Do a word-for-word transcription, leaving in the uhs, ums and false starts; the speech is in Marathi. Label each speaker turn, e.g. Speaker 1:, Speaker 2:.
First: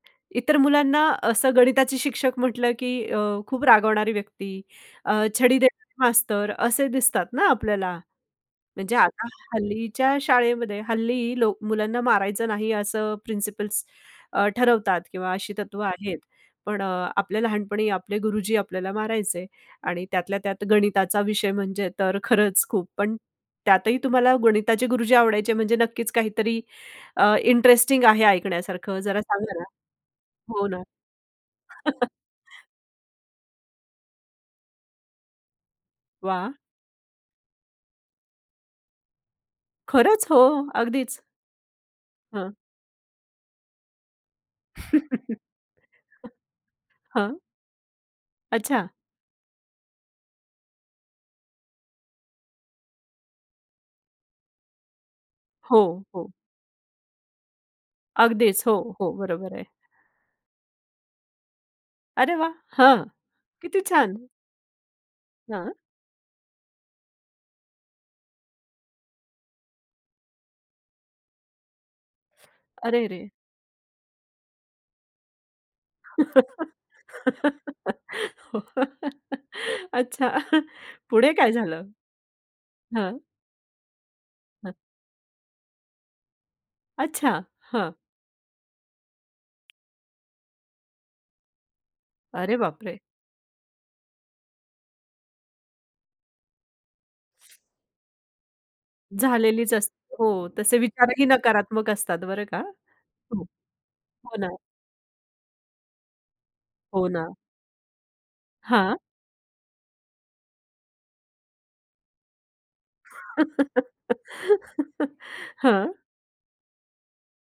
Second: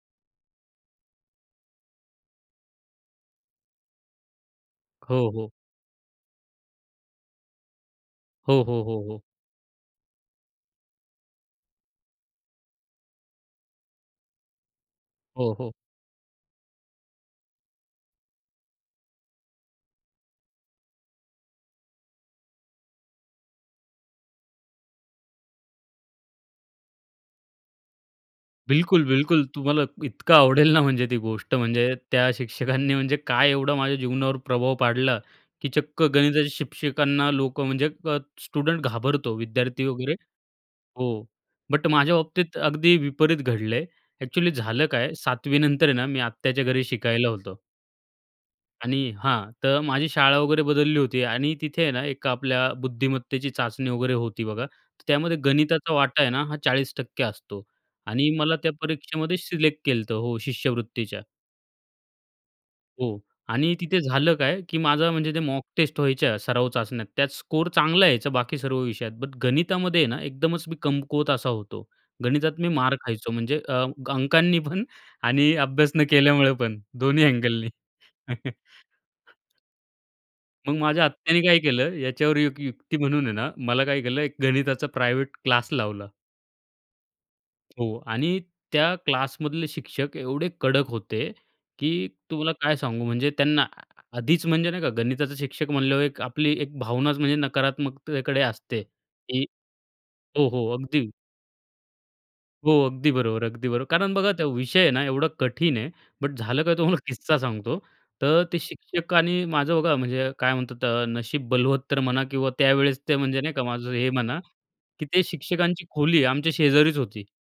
Speaker 1: इतर मुलांना असं गणिताचे शिक्षक म्हटलं की अ, खूप रागवणारी व्यक्ती, अ,
Speaker 2: हो, हो.
Speaker 1: छडी देणारे मास्तर असे दिसतात ना आपल्याला.
Speaker 2: हो, हो,
Speaker 1: म्हणजे
Speaker 2: हो, हो.
Speaker 1: आता हल्लीच्या शाळेमध्ये, हल्ली लोक मुलांना मारायचं नाही असं प्रिन्सिपल्स अ, ठरवतात किंवा अशी
Speaker 2: हो, हो.
Speaker 1: तत्व आहेत. पण अ, आपल्या लहानपणी आपले गुरुजी आपल्याला मारायचे आणि त्यातल्यात्यात गणिताचा विषय म्हणजे तर खरंच खूप. पण त्यातही तुम्हाला गणिताचे गुरुजी आवडायचे म्हणजे नक्कीच काहीतरी अ, इंटरेस्टिंग आहे ऐकण्यासारखं जरा
Speaker 2: बिलकुल-बिलकुल.
Speaker 1: सांगा ना?
Speaker 2: तुम्हाला इतकं
Speaker 1: हो
Speaker 2: आवडेल
Speaker 1: ना.
Speaker 2: ना म्हणजे ती गोष्ट, म्हणजे त्या शिक्षकांनी म्हणजे काय एवढा माझ्या जीवनावर प्रभाव पाडला की चक्क गणिताच्या
Speaker 1: वाह!
Speaker 2: शिक्षकांना लोकं म्हणजे अ, स्टुडंट घाबरतो विद्यार्थी वगैरे
Speaker 1: खरंच हो, अगदीच.
Speaker 2: हो. बट माझ्या
Speaker 1: हं.
Speaker 2: बाबतीत अगदी विपरीत घडलं आहे. एक्चुअली झालं काय, सातवी नंतर आहे ना मी आत्याच्या घरी शिकायला
Speaker 1: हां.
Speaker 2: होतो.
Speaker 1: अच्छा.
Speaker 2: आणि हां, तर माझी शाळा वगैरे बदलली होती आणि तिथे आहे ना एका आपल्या बुद्धिमत्तेची चाचणी वगैरे होती बघा. तर त्यामध्ये
Speaker 1: हो,
Speaker 2: गणिताचा वाटा आहे
Speaker 1: हो.
Speaker 2: ना हा चाळीस टक्के असतो आणि मला
Speaker 1: अगदीच.
Speaker 2: त्या
Speaker 1: हो, हो,
Speaker 2: परीक्षेमध्ये
Speaker 1: बरोबर आहे.
Speaker 2: सिलेक्ट केलत हो, शिष्यवृत्तीच्या.
Speaker 1: अरे वाह! हां,
Speaker 2: हो आणि
Speaker 1: किती
Speaker 2: तिथे
Speaker 1: छान!
Speaker 2: झालं काय? की माझा म्हणजे ते मॉक
Speaker 1: हां.
Speaker 2: टेस्ट व्हायच्या, सराव चाचण्या, त्यात स्कोर चांगला यायचा बाकी सर्व विषयात बट गणितामध्ये ना एकदमच मी कमकुवत असा होतो. गणितात मी मार
Speaker 1: अरे रे!
Speaker 2: खायचो म्हणजे अ, अंकांनी पण आणि अभ्यास न केल्यामुळे पण. दोन्ही अँगलनी
Speaker 1: हो, अच्छा.
Speaker 2: मग माझ्या
Speaker 1: पुढे
Speaker 2: आत्याने
Speaker 1: काय
Speaker 2: काय
Speaker 1: झालं?
Speaker 2: केलं, याच्यावर एक युक्ती
Speaker 1: हं.
Speaker 2: म्हणून आहे ना, मला काय केलं एक
Speaker 1: हं.
Speaker 2: गणिताचा प्रायव्हेट क्लास लावला.
Speaker 1: अच्छा, हं.
Speaker 2: हो आणि त्या क्लासमधले शिक्षक एवढे कडक होते की तुम्हाला
Speaker 1: अरे
Speaker 2: काय
Speaker 1: बापरे!
Speaker 2: सांगू, म्हणजे त्यांना आधीच म्हणजे, नाही का, गणिताचा शिक्षक म्हणल्यावर एक आपली एक भावनाच म्हणजे नकारात्मकतेकडे असते, की
Speaker 1: झालेलीच असते. हो,
Speaker 2: हो, हो,
Speaker 1: तसे
Speaker 2: अगदी.
Speaker 1: विचारही नकारात्मक असतात बरं का?
Speaker 2: हो
Speaker 1: हो,
Speaker 2: अगदी बरोबर-अगदी बरोबर. कारण बघा
Speaker 1: हो
Speaker 2: तो
Speaker 1: ना.
Speaker 2: विषय आहे ना, एवढा कठीण आहे, बट झालं काय तुम्हाला
Speaker 1: हो ना.
Speaker 2: किस्सा सांगतो. तर ते
Speaker 1: हां.
Speaker 2: शिक्षकांनी माझं बघा म्हणजे काय म्हणतात त्या नशीब बलवत्तर म्हणा किंवा त्यावेळेस ते म्हणजे नाही का, माझं हे म्हणा की ते शिक्षकांची
Speaker 1: हं.
Speaker 2: खोली आमच्या शेजारीच होती.